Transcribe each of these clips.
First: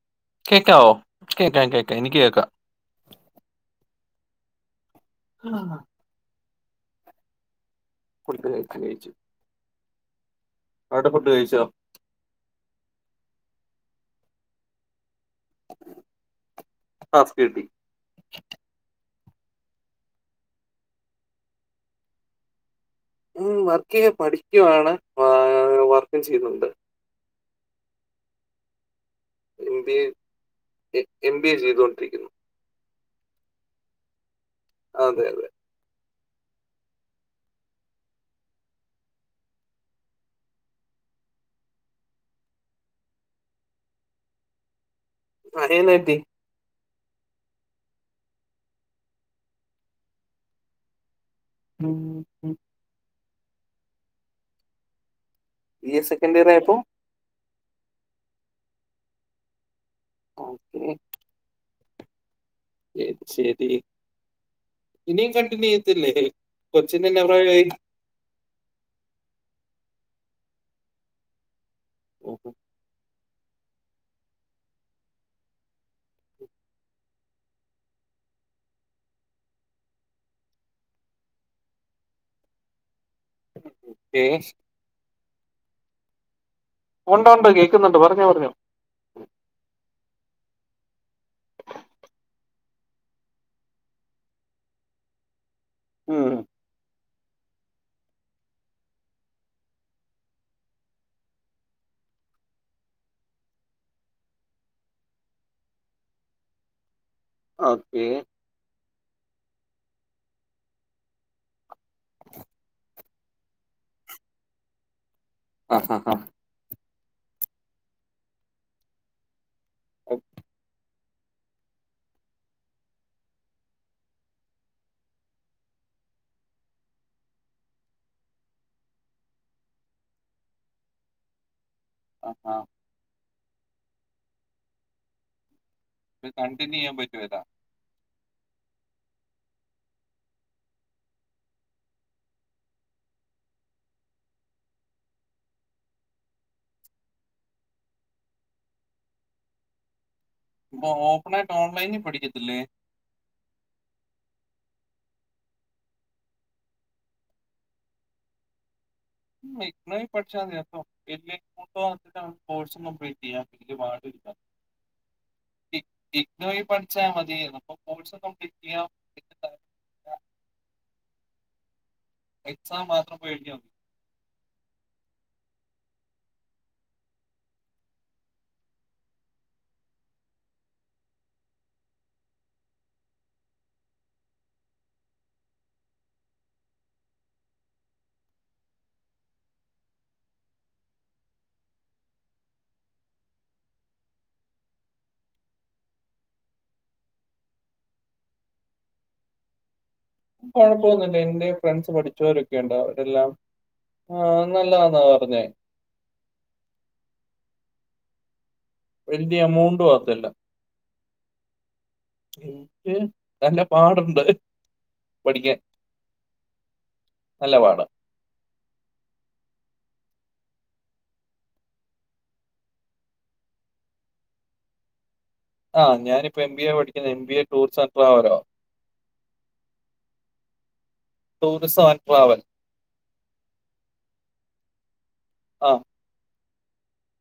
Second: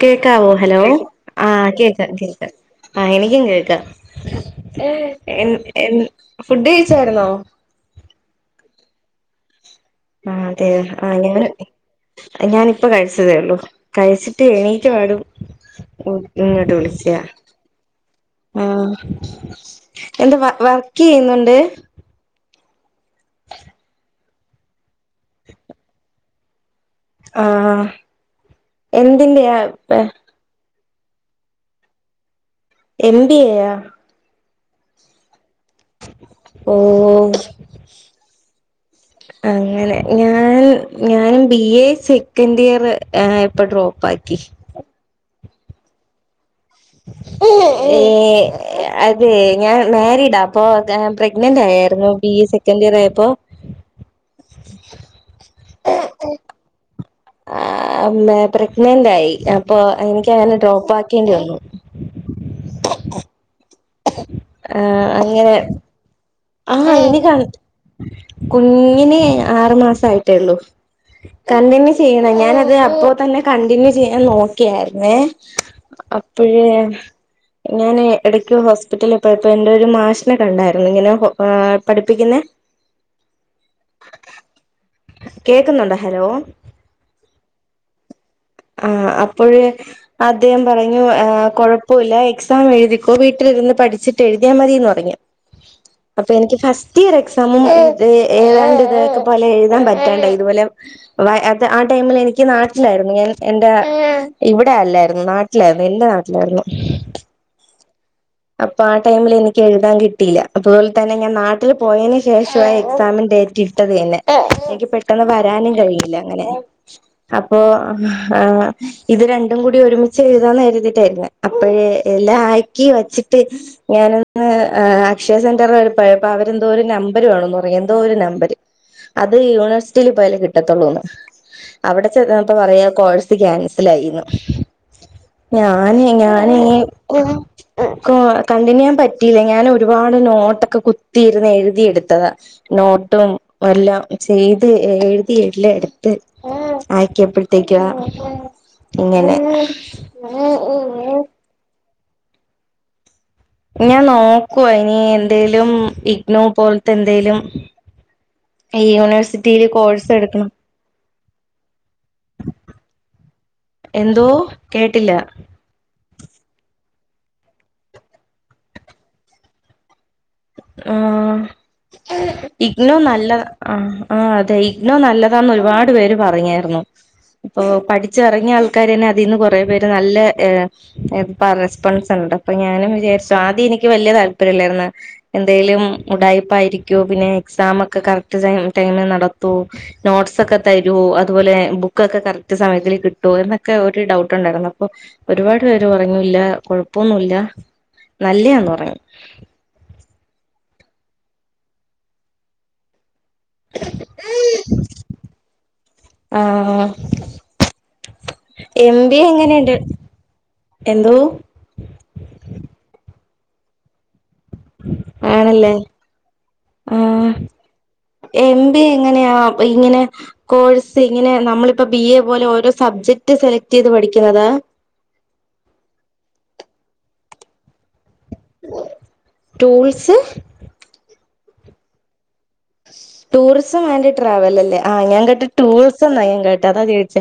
കേക്കാവോ ഹലോ ആ കേക്കാം കേക്കാം കേക്ക എനിക്ക് കേക്കാം കേക്ക ആ എനിക്കും കേൾക്ക എ എന് എന് ഫുഡ് കഴിച്ചായിരുന്നോ [unintelligible] ഫുഡ് കഴിച്ചു ആ അതെ അവിടെ ആ ഫുഡ് ഞാൻ കഴിച്ചോ ഞാനിപ്പ കഴിച്ചതേ ഉള്ളൂ കഴിച്ചിട്ട് എണീക്ക് പടും [unintelligible] വിളിച്ചാ ടാസ്ക് കിട്ടി ആ എന്താ വർ വർക്ക് ചെയ്യുന്നുണ്ട് ഉം വർക്കെയ പഠിക്കുവാണ് [inaudible] വർക്കും ചെയ്യുന്നുണ്ട് ആഹാ എന്തിന്റെയാ എം ബി പെ എ എം ബി എ ചെയ്തുകൊണ്ടിരിക്കുന്നു എം ബി എയാ അതെ അതെ ഓ [inaudible] അങ്ങനെ ഞാൻ ഞാനും ബി എ സെക്കൻഡ് ഇയർ ഇപ്പൊ ഡ്രോപ്പ് ആക്കി. [unintelligible] ഏ അതെ ഞാൻ മാരീഡാ അപ്പൊ. പോ പ്രെഗ്നന്റ് ആയായിരുന്നു. ബി എ സെക്കൻഡ് ഇയർ ആയപ്പോ. ബി എ സെക്കൻ് ഇയർ ആയപ്പോ ആ പ്രഗ്നന്റ് ആയി അപ്പൊ എനിക്ക്ങ്ങനെ ഓക്കെ ഡ്രോപ്പ് ആക്കേണ്ടി വന്നു. ശരി ശരി ആ ഇനിയും അങ്ങനെ കണ്ടിന്യൂ ചെയ്യത്തില്ലേ? ആ കൊച്ചിന്റെ ഇനി കൺ നെവറായി കുഞ്ഞിനെ ആറു മാസം ആയിട്ടേള്ളു. കണ്ടിന്യൂ ചെയ്യണം ഞാന് ഓക്കെ അത് അപ്പോ തന്നെ കണ്ടിന്യൂ ചെയ്യാൻ നോക്കിയായിരുന്നേ. അപ്പോഴേ ഞാൻ എടയ്ക്ക് ഹോസ്പിറ്റലിൽ പോയപ്പോ എന്റെറെ ഒരു മാഷിനെ കണ്ടായിരുന്നു. ഇങ്ങനെ ആ പഠിപ്പിക്കുന്നെ [unintelligible] കേക്കുന്നുണ്ടോ ഹലോ? ഉണ്ടൊണ്ട് കേൾക്കുന്നുണ്ട് പറഞ്ഞോ പറഞ്ഞോ. ആ അപ്പോഴേ അദ്ദേഹം പറഞ്ഞു കൊഴപ്പോല്ല എക്സാം എഴുതിക്കോ വീട്ടിലിരുന്ന് പഠിച്ചിട്ട് എഴുതിയാൽ മതിന്ന് പറഞ്ഞു. അപ്പൊ എനിക്ക് ഫാസ്റ്റ് റ്റിയർ എക്സാമും ഏതാണ്ട് ഇതൊക്കെ പോലെ എഴുതാൻ പറ്റാണ്ടായി. ഇതുപോലെ ആ ടൈമില് എനിക്ക് നാട്ടിലായിരുന്നു. ഞാൻ എന്റെ ഇവിടെയല്ലായിരുന്നു. നാട്ടിലായിരുന്നു. എൻ്റെ നാട്ടിലായിരുന്നു. ഓക്കേ അപ്പൊ ആ ടൈമിൽ എനിക്ക് എുതാൻ കിട്ടില്ല അതുപോലെ തന്നെ ഞാൻ നാട്ടിൽ പോയന് ശേഷ എക് സാമി ഡൈറ്റ് ഇട്ടതിന്എനിക് പെട്ടെന്ന് വാ വരാനും കഴില്ല അങ്ങനെ അപ്പോ ആ ഇത് രണ്ടും കൂടി ഒരുമിച്ച് എഴുതാന്ന് കരുതിയിട്ടായിരുന്നു. അപ്പഴേ എല്ലാം ആക്കി വച്ചി ട്ട് ഞാനൊന്ന് അക്ഷയ സെന്ററിൽ പോയപ്പോ അവര് എന്തോ ഒരു നമ്പര് വേണോന്ന് പറ ഞ്ഞു എന്തോ ഒരു നമ്പര്. അത് യൂണിവേഴ്സിറ്റിയിൽ പോയാലേ കിട്ടത്തുള്ളൂന്ന്. അവിടെ ചെന്നപ്പോ പറയാ കോഴ്സ് ക്യാൻസൽ ആയിന്. ഞാന് ഞാൻനി കണ്ടിന്യൂ ചെയ്യാൻ പറ്റുമല്ല ഇ കണ്ടിനുചൊയൻ പറ്റിയില്ല ഞാൻ ഒരുപാട് നോട്ടൊക്കെ കുത്തിയിരുന്ന് എഴുതി എടുത്തത. നോട്ടും എല്ലാം ചെയ്ത് എഴുതി എല്ലാം എടുത്ത്. അയക്കിയപ്പോഴത്തേക്കു. ഇങ്ങനെ ഇപ്പൊ ഓപ്പൺ ആയിട്ട് ഓൺലൈനിൽ പഠിക്കത്തില്ലേ. ഞാൻ നോക്കു ഇനി എന്തേലും ഇഗ്നു പോലത്തെ എന്തേലും. [inaudible] [unintelligible] കോഴ്സ് പഠിച്ച എടുക്കണം നേട്ടം കോഴ്സ് കപ്ലീറ്റ് ചെയ്യ പാടില്ല എന്തോ കേട്ടില്ല പഠിച്ചാൽ മതി കോഴ്സ് കംപ്ലീറ്റ് ചെയ്യാം ആ എക്സാം ഇഗ്ലു മാത്രം നല്ല പോയി എഴുതിയാൽ മതി ആഹ അതെ ഇഗ്നോനല്ലതാന്ന് ഒരുപാട് പേര് പറഞ്ഞായിരുന്നു. ഓ പഠിച്ച ഇറങ്ങിയ ആൾക്കാര് തന്നെ അതിൽന്ന് കുറ പേര് നല്ല ഹേ [unintelligible] ഉണ്ട് അപ്പൊ ഞാനും വിചാരിച്ചു ആദ്യം എനിക്ക് വലിയ താല്പര്യം ഇല്ലായിരുന്നു. എന്തേലും ഉടായ്പായിരിക്കുവോ പിന്നെ എക്സാം ഒക്കെ കറക്റ്റ് ടൈമിൽ നടതോ? നോട്ട്സ് ഒ ക്കെ തരു അതുപോലെ ബുക്കൊക്കെ കറക്റ്റ് സമയത്തി കിട്ടുവോ എന്നൊക്കെ ഒരു ഡൗട്ട് ഉണ്ടായിരുന്നു. അപ്പോ ഒരുപാട് പേര് പറഞ്ഞു. ഇല്ല കൊഴപ്പൊന്നുല്ല. നല്ലയാന്ന് പറഞ്ഞു. കുഴപ്പമൊന്നുല്ല എന്റെ ഫ്രണ്ട്സ് പഠിച്ചവരൊക്കെ ഉണ്ട്. അവരെല്ലാം. ആഹ നല്ലന്നാ പറഞ്ഞേ. ആഹ് ആ.. എം ബി വലിയ എങ്ങനെയുണ്ട് എമൗണ്ടും ആകത്തില്ല എന്തോ? നിക്ക് നല്ല പാടുണ്ട്. പഠിക്കാൻ ആണല്ലേ ആഹ്. നല്ല പാടാ എം ബി എങ്ങനെയാ? ഇങ്ങനെ കോഴ്സ് ഇങ്ങനെ നമ്മളിപ്പോ ബി എ പോലെ ഓരോ സബ്ജക്ട് സെലക്ട് ചെയ്ത് പഠിക്കുന്നുന്നതാ? ആഹ് ഞാനിപ്പോ എംബി എ പഠിക്കുന്ന എം ബി എ ടൂർസർകൂലാറ.. tools tourism and travel. Tourism and travel അല്ലേ ആ ഞാൻ കേട്ട് ആഹ്. ൾസ് ന്ന ഞാൻ കേട്ട അതാ ചേയിച്ചേ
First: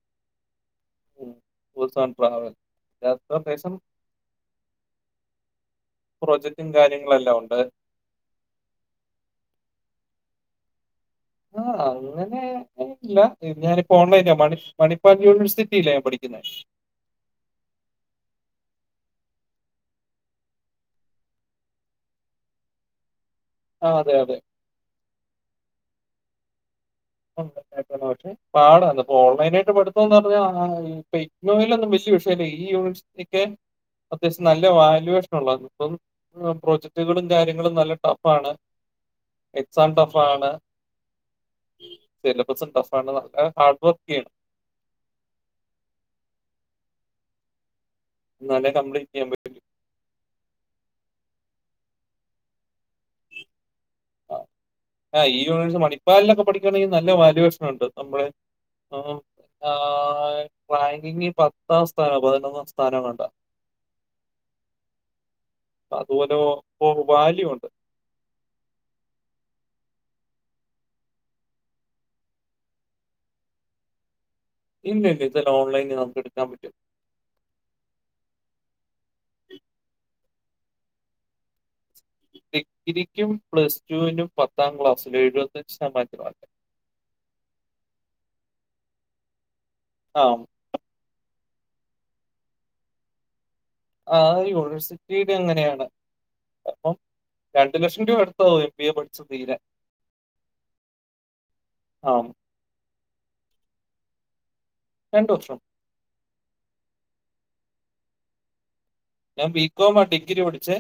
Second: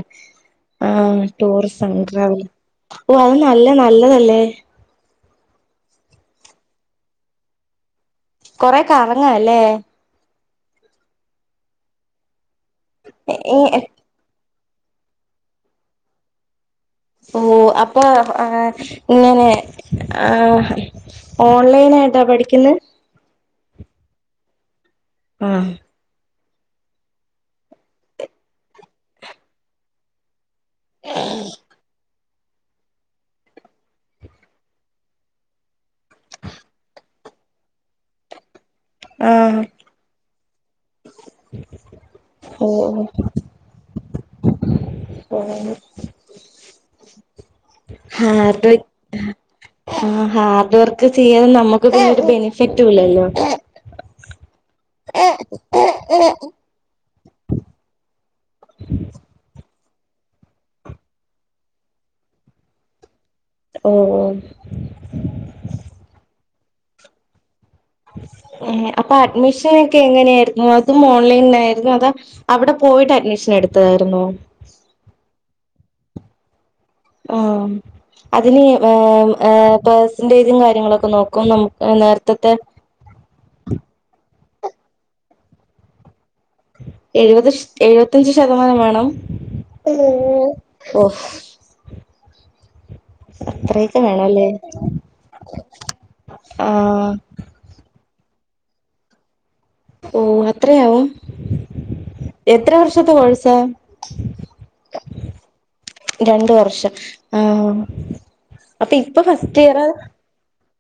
ആഹ് ഉം. Tour some tours and travel ഓഹ് ഇതിനകത്ത് അത് നല്ല അത്യാവശ്യം നല്ലതല്ലേ? പ്രോജക്ടും കാര്യങ്ങളുംല്ലാം ഒണ്ട്. കൊറെ കറങ്ങല്ലേ? ആഹ് അങ്ങനെ ഇല്ല ഞാനിപ്പോ ഒൺലൈന മണി ഫ്.. മണിപ്പാൽ യൂണിവേഴ്സിറ്റില്ലേ പഠിക്കുന്നേ? ഓഹ് അപ്പൊ ആ ഇങ്ങനെ ആ.. ഓൺലൈൻ ആയിട്ടാ പഠിക്കുന്നേ? ആഹ് അതെ അതെ. ആഹ്. [unintelligible] പക്ഷെ പാട ഇ ഓൺലൈനായിട്ട് പഠടുത്തന്ന് പറഞ്ഞാ ഗ് നോയിൽവല്ല്യാ.. ല്ലേ ഈ യൂണിവേഴ്‌സിറ്റിക്ക് അത്യാവശ്യം നല്ല വാല്യൂഷൻ ഉള്ളത ഇപ്പം ഉം പ്രോജക്ടുകളും കാര്യങ്ങളും നല്ല ടഫാണ് ആഹ് എക്സാം ടഫാണ്. സിലബസും ടഫ് ആണ് നല്ല ഹാർഡ് വർക്ക് ചെയ്യണം- ഉം.. എന്നാലേ ഹാർട്വൊയി കംപ്ലീറ്റ് ചെയ്യാൻ പറ്റൂ. ആഹ് ഹാർഡ് വർക്ക് ചെയ്യണ നമ്മക്ക് പിന്നൊരു ബെനിഫിറ്റുല്ലല്ലോ? ആഹ് ഈ യൂണിവേഴ്സ് മണപ്പാലിലൊക്കെ പഠിക്കുവാണെങ്കി നല്ല വാല്യുവേഷൻ ഉണ്ട് നമ്മളെ ഉം. ആഹ് റാങ്കിങ് പത്താം സ്ഥാനോ? പതിനൊന്നാം സ്ഥാനോ ങ്ങാണ്ട. ഓഹ്. അതുപോലെ ഓഹ് ഒ വാല്യുണ്ട്. ഏഹ് അപ്പൊ അഡ്മിഷൻ ഒക്കെ എങ്ങനെയായിരുന്നു അതും ഓൺലൈനിലായിരുന്നൊ അതോ? അവിടെ പോയിട്ട് അഡ്മിഷൻ എടുത്തതായിരുന്നൊ? ഇല്ലില്ല ഇതെല്ലാം ഓൺലൈനിൽ നമുക്ക് എടുക്കാൻ പറ്റും. ഓഹ് അതിന് ഏഹ് ഏഹ് പെർസെന്റേജും കാര്യങ്ങളൊക്കെ നോക്കും നമുക്ക് നേര ഡിഗ്രിക്കും പ്ലസ് ടുവിനും പത്താം ക്ലാസിലും എഴുപത്തഞ്ച് ശതമാനത്തിൽ മാർക്ക്‌ വേണം. എഴുവത് എഴുവത്തയഞ്ച് ശതമാനം വേണം ആഹ്. ഓഹ് അത്രെം ആഹ് രു യൂണിവേഴ്സിറ്റിടെ അങ്ങനെയാണ് അപ്പം ആഹ് രണ്ട് ലക്ഷം രൂപ അടുത്തവരിക്കും എം ബി എ പഠിച്ച് തീരാൻ. ഓഹ് അത്രയാവും? ആ എത്ര വർഷത്തെ കോഴ്സ? രണ്ട് വർഷം. രണ്ട് വർഷംആഹ് അപ്പി ഞാൻ ബികോം ആ ഡിഗ്രി പഠിച്ചേ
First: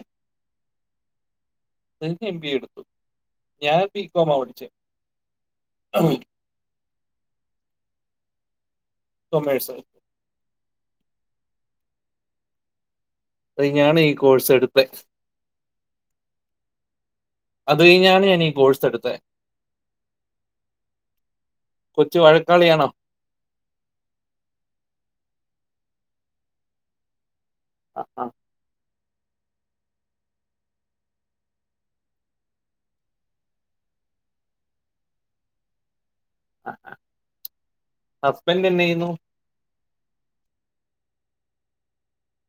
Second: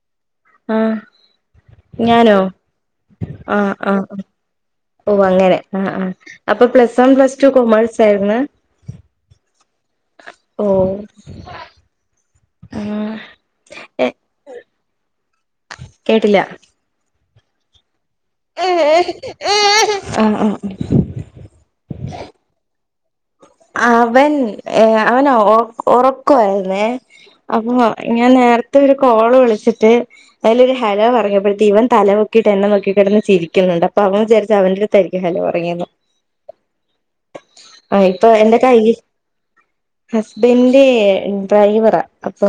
ആഹ്. ഞാനോ എം ബി എ എടുത്തു ആഹ് ഞാൻ ബി ആഹ് കോം ആ പഠിച്ചേ ഓഹ് അങ്ങനെ ആഹ് ആഹ് അപ്പൊ plus one plus two commerce ആയിരുന്ന് കോമേഴ്‌സ് ഓഹ് ആഹ് അത് ഞാന്ഈ ഏ കോഴ്സ് എടുത്തെ കേട്ടില്ല അത് കഴിഞ്ഞാണ് ഞാൻ ഈ കോഴ്സ് ആഹ് എടുത്തെ ആഹ് കൊച്ച് വഴക്കാളിയാണോ അവൻ ഏഹ് അവന് ഒറക്കായിരുന്നേ അപ്പൊ ആ ആ ഞാൻ നേരത്തെ ഒരു കോള് വിളിച്ചിട്ട് അയിലൊരു ഹലോ പറങ്ങപ്പോഴത്തി ഇവൻ തല പൊക്കിട്ട് എന്നെ നോക്കി കിടന്ന് ചിരിക്കുന്നുണ്ട് അപ്പ അവൻ വിചാരിച്ച് അവന്റെടു ത്തായിരിക്കും ഹലോ പറഞ്ഞെന്ന് ആഹ് ആഹ് ഹസ് എന്റെ കയ്യിൽ ഹസ്ബന്റെ ഡ്രൈവറാ അപ്പൊ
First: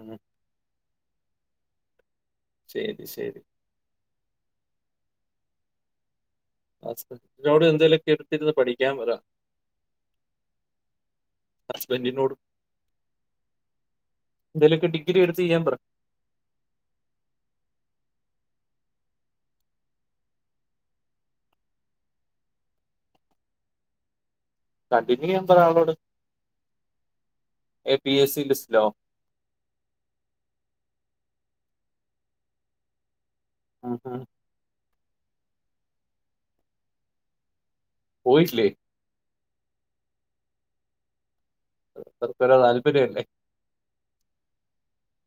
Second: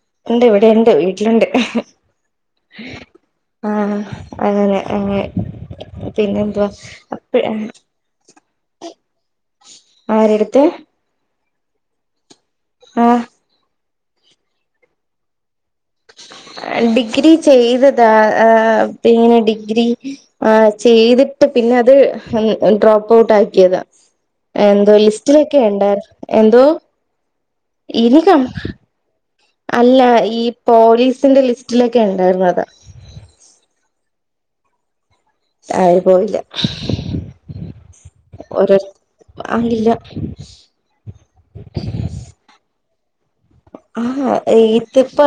ഉം, ഉണ്ട് ഇവിടുണ്ട് വീട്ടിലുണ്ട് ശരി ശരി ആഹ് അങ്ങനെ അ പിന്നെന്തുവാ ഹസ്ബന്റിനോട് എന്തെലൊക്കെടുത്തിരുന്ന് പഠിക്കാൻ പറ ആരെടുത്ത് ഹസ്ബന്റിനോട് ആഹ് എന്തേലൊക്കെ ഡിഗ്രി എടുതെയ്യാൻ പറ ഡിഗ്രി ചെയ്തതാ ആഹ് പിന്നെ ഡിഗ്രി ആ ചെയ്തിട്ട് പിന്നെ അത് ഡ്രോപ്പോട്ടാക്കിയതാ എന്തോ കണ്ടിന്യൂ ചെയ്യാൻ പറ ലിസ്റ്റിലൊക്കെണ്ടാ ആളോട് എന്തോ എ പി എസ് ഇനികം സി ലിസ്റ്റിലോ അല്ല ഈ പോലീസിന്റെ ലിസ്റ്റിലൊക്കെ ഉണ്ടായിരുന്നത് ഉം ഉം ആയിന് പോയില്ല പോയില്ലേ ഓരൊ അലില്ലാ തർതരെ താല്പര്യല്ലേ ആഹ ഇ ത്തിപ്പ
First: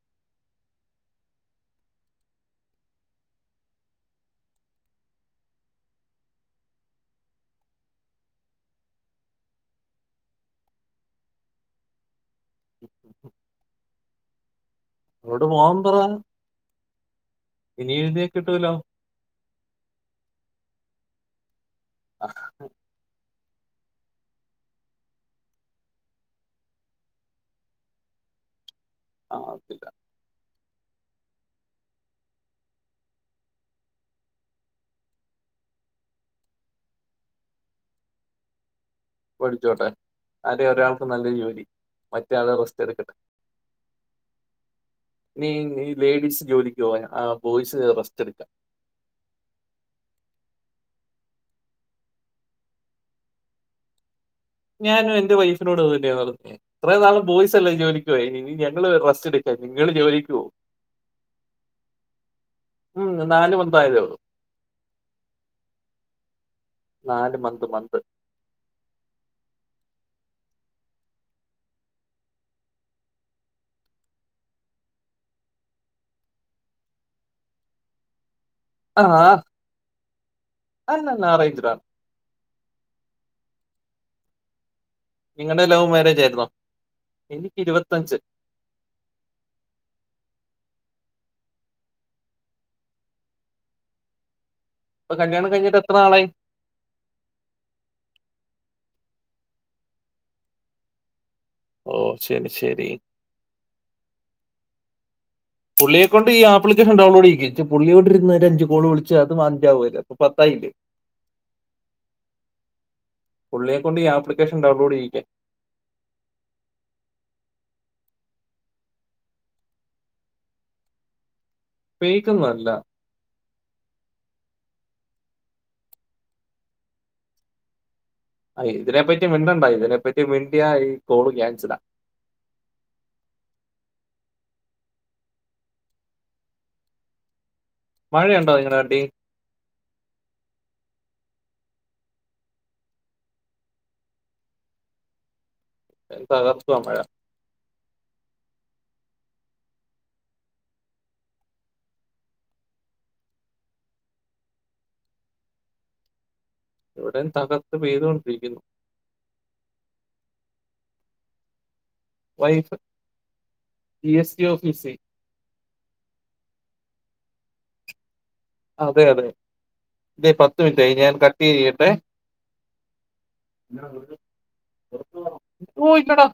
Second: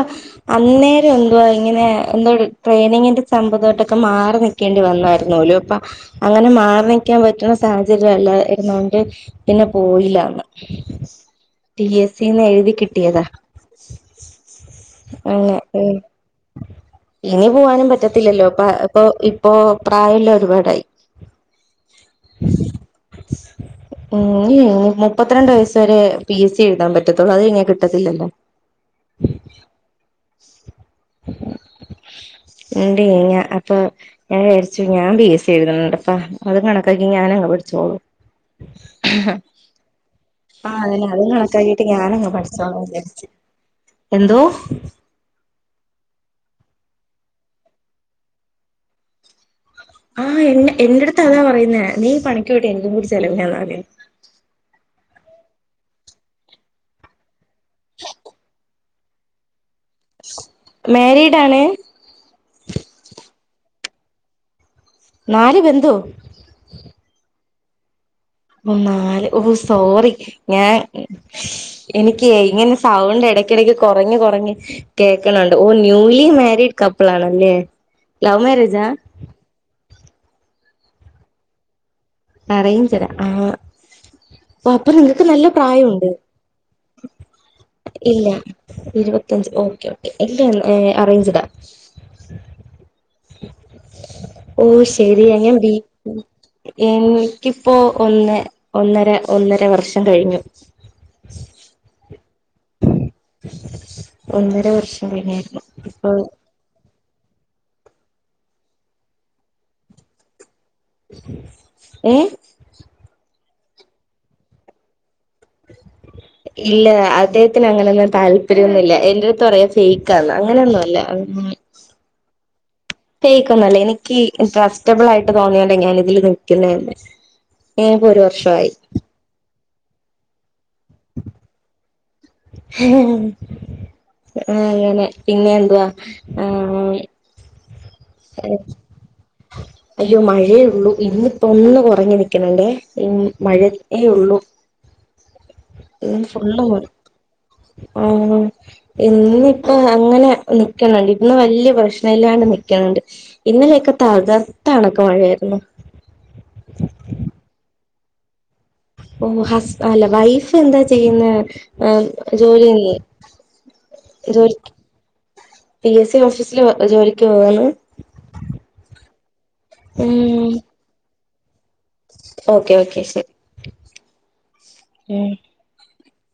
അന്നേരം എന്തുവാ ഇങ്ങനെ എന്തോ ട്രെയിനിങ്ങിന്റെ സംമ്പവായിട്ടൊക്കെ മാറിനി ക്കേണ്ടി വന്നായിരുന്നോലു അപ്പൊ അങ്ങനെ മാറിനിക്കാൻ പറ്റ്ണ സാഹചര്യം അല്ലായിരുന്നോണ്ട് പിന്നെ പോയില്ലാന് പിഎസിന്നെ എഴുതി കിട്ടിയതാ [inaudible] ഓളോട് പോവാൻ പറ ഉം ഇനി പോവാനും എഴുതിയാ പറ്റത്തില്ലല്ലോ പ്പ കിട്ടുമല്ലോ ഇപ്പോ ഇപ്പോ പ്രായല്ല ഒരുപാടായി അ ഹ് ഉം ഇനി മുപ്പത്ത്രണ്ട് വയസ് വരെ പിഎസ്സി എഴുതാൻ പറ്റത്തുള്ളൂ അത് കഴിഞ്ഞാ കിട്ടത്തില്ലല്ലോ ആവത്തില്ല [inaudible] [unintelligible] അപ്പൊ ഞാൻ വിചാരിച്ചു ഞാൻ പിഎസി എഴുതുന്നുണ്ടപ്പ അതും കണക്കാക്കി ഞാനങ്ങ് പഠിച്ചോളു പഠിച്ചോട്ടെ ആരെ ആഹ് ഒരാൾക്ക് അതന്നെ നല്ല ജോലി അതുംകണക്കാകീട്ട് ഞാനങ്ങ് മറ്റേ ആള് പഠിച്ചോളും റെസ്റ്റ് എടുക്കട്ടെ വിചാരിച്ച് എന്തോ ഇനി ഈ ലേഡീസ് ജോലിക്ക് പോയ ആ ബോയ്സ് റസ്റ്റെടുക്കാ ആഹ് എന്നെ എന്റെടുത്ത് അതാ പറയുന്നേ നീ പണിക്കോയിട്ട് എനിക്ക് ചെലവിനന്നാതീന് ഞാനും എന്റെ വൈഫിനോട് അതന്നെയാ പറഞ്ഞെ ഇത്രനാള് ബോയ്സല്ലേ ജോലിക്ക് പോയി ഇനിഞാ നങ്ങള് റസ്റ്റ് എടുക്കാ നിങ്ങള് ജോലിക്കുപോ മേരീഡാണ് ഉം നാല് മന്തായതേഒള്ളൂ നാല് ബന്ധോ നാല് മന്ത് മന്ത് ഓ നാല് ഓ സോറി ഞാൻ എനിക്കെ ഇങ്ങനെ സൗണ്ട് എടയ്ക്കെടയ്ക്ക് കൊറഞ് കൊറഞ് കേൾക്ക്ണണ്ട് ഓ ന്യൂലി മാരീഡ് കപ്പിളാണല്ലേ ലൗവ് മേരേജാ ആഹ് അല്ലല്ല അറേഞ്ച്ഡാ അറേഞ്ച്ഡാ ആഹ് അപ്പൊ നിങ്ങക്ക് നല്ല നിങ്ങടെ ലവ് പ്രായോണ്ട് മാരേജ് ആയിരുന്നോ? എനിക്ക് ഇല്ലാ ഇരുപത്തഞ്ച് ഓക്കെ ഓക്കെ ഇല്ലാ അറേഞ്ച്ടാ ഇപ്പൊ ശരിയാ കല്യാണം ഞാൻ ബി കഴിഞ്ഞിട്ട് എത്ര നാളായി എനിക്കിപ്പോ ഒന്ന് ഒന്നര ഒന്നര വർഷംകഴിഞ്ഞു ഓ ശരി ശരി ഒന്നര വർഷം കഴിഞ്ഞായിരുന്നു ഇപ്പൊ പുള്ളിയെക്കൊണ്ട് ഈ ആപ്പ് പുള്ളിക്കാരുണ്ടാവുമ്പൊള് ഇരുത്ത് പുള്ളിയെകൊണ്ട് [unintelligible] ഒരഅഞ്ച് കോള് വിളിച്ചാ അത് [unintelligible] അപ്പൊപത്തായില്ലേ ഏഹ് പുള്ളിയെ കൊണ്ട് ഈആപ്ലിക്കേഷൻ ഡൗൺലോഡെയ്യിക്കാൻ ഇല്ല അദ്ദേഹത്തിന് അങ്ങനൊന്നും താല്പര്യംന്നുല്ല എന്റെ അടുത്തറിയും ഫേക്കാന്ന് അങ്ങനൊന്നും ഇല്ല ഫേക്കൊന്നല്ല തേക്കൊന്നല്ല എനിക്ക് ട്രസ്റ്റബിളായിട്ട് തോന്നിയെതെഞ്ഞാല് ഇതില് നിക്ക്ന്നെ ഏം പോരോ അ ഇതിനെപ്പറ്റി മിണ്ടണ്ട ഇതിനെപ്പറ്റി മിണ്ടിയാല് കോള് ക്യാൻസലാ ആ അങ്ങനെ പിന്നെ എന്തുവാ ആ മഴയൊണ്ടോ നിങ്ങടെ നാട്ടി അയ്യോ മഴയേള്ളൂ ഇന്ന്പ്പോ ഒന്ന് കൊറഞ് നിക്ക്ണ് ണ്ടേ മഴയേ ഉള്ളൂ പനി ഇന്ന് ഫുള്ള് പകർത്തോ മഴ ആഹ് ഇന്നിപ്പോ അങ്ങനെ നിക്കണ് ഇന്ന് വല്ല്യ പ്രശ്നല്ലാണ്ട് നിക്കണ് ണ്ട് ഇന്നലെയൊക്കെ താകർത്താണൊക്കെ മഴയായ്രുന്നു ഇവിടേം തകർത്ത് പെയ്തോണ്ടിരിക്കുന്നു ഓ ഹസ്ബ അല്ല വൈഫ് എന്താ ചെയ്യുന്നേ ഉം വൈഫ് ജോലിയില്ലേ ജി എസ് ടി ജോലിക്ക് ഓഫീസിൽ പി എസ് സി ഓഫീസില് ജോലിക്ക് പോവാണ് അതെ അതെ ഇതെ ഉം പത്ത് മിൻറ്റായി ഇനി ഞാൻ കട്ട് ചെയ്യട്ടെ ഓക്കെ ഓക്കെ ശരി ഉം ഇസ്‌കൂൾ ണ്ടടേ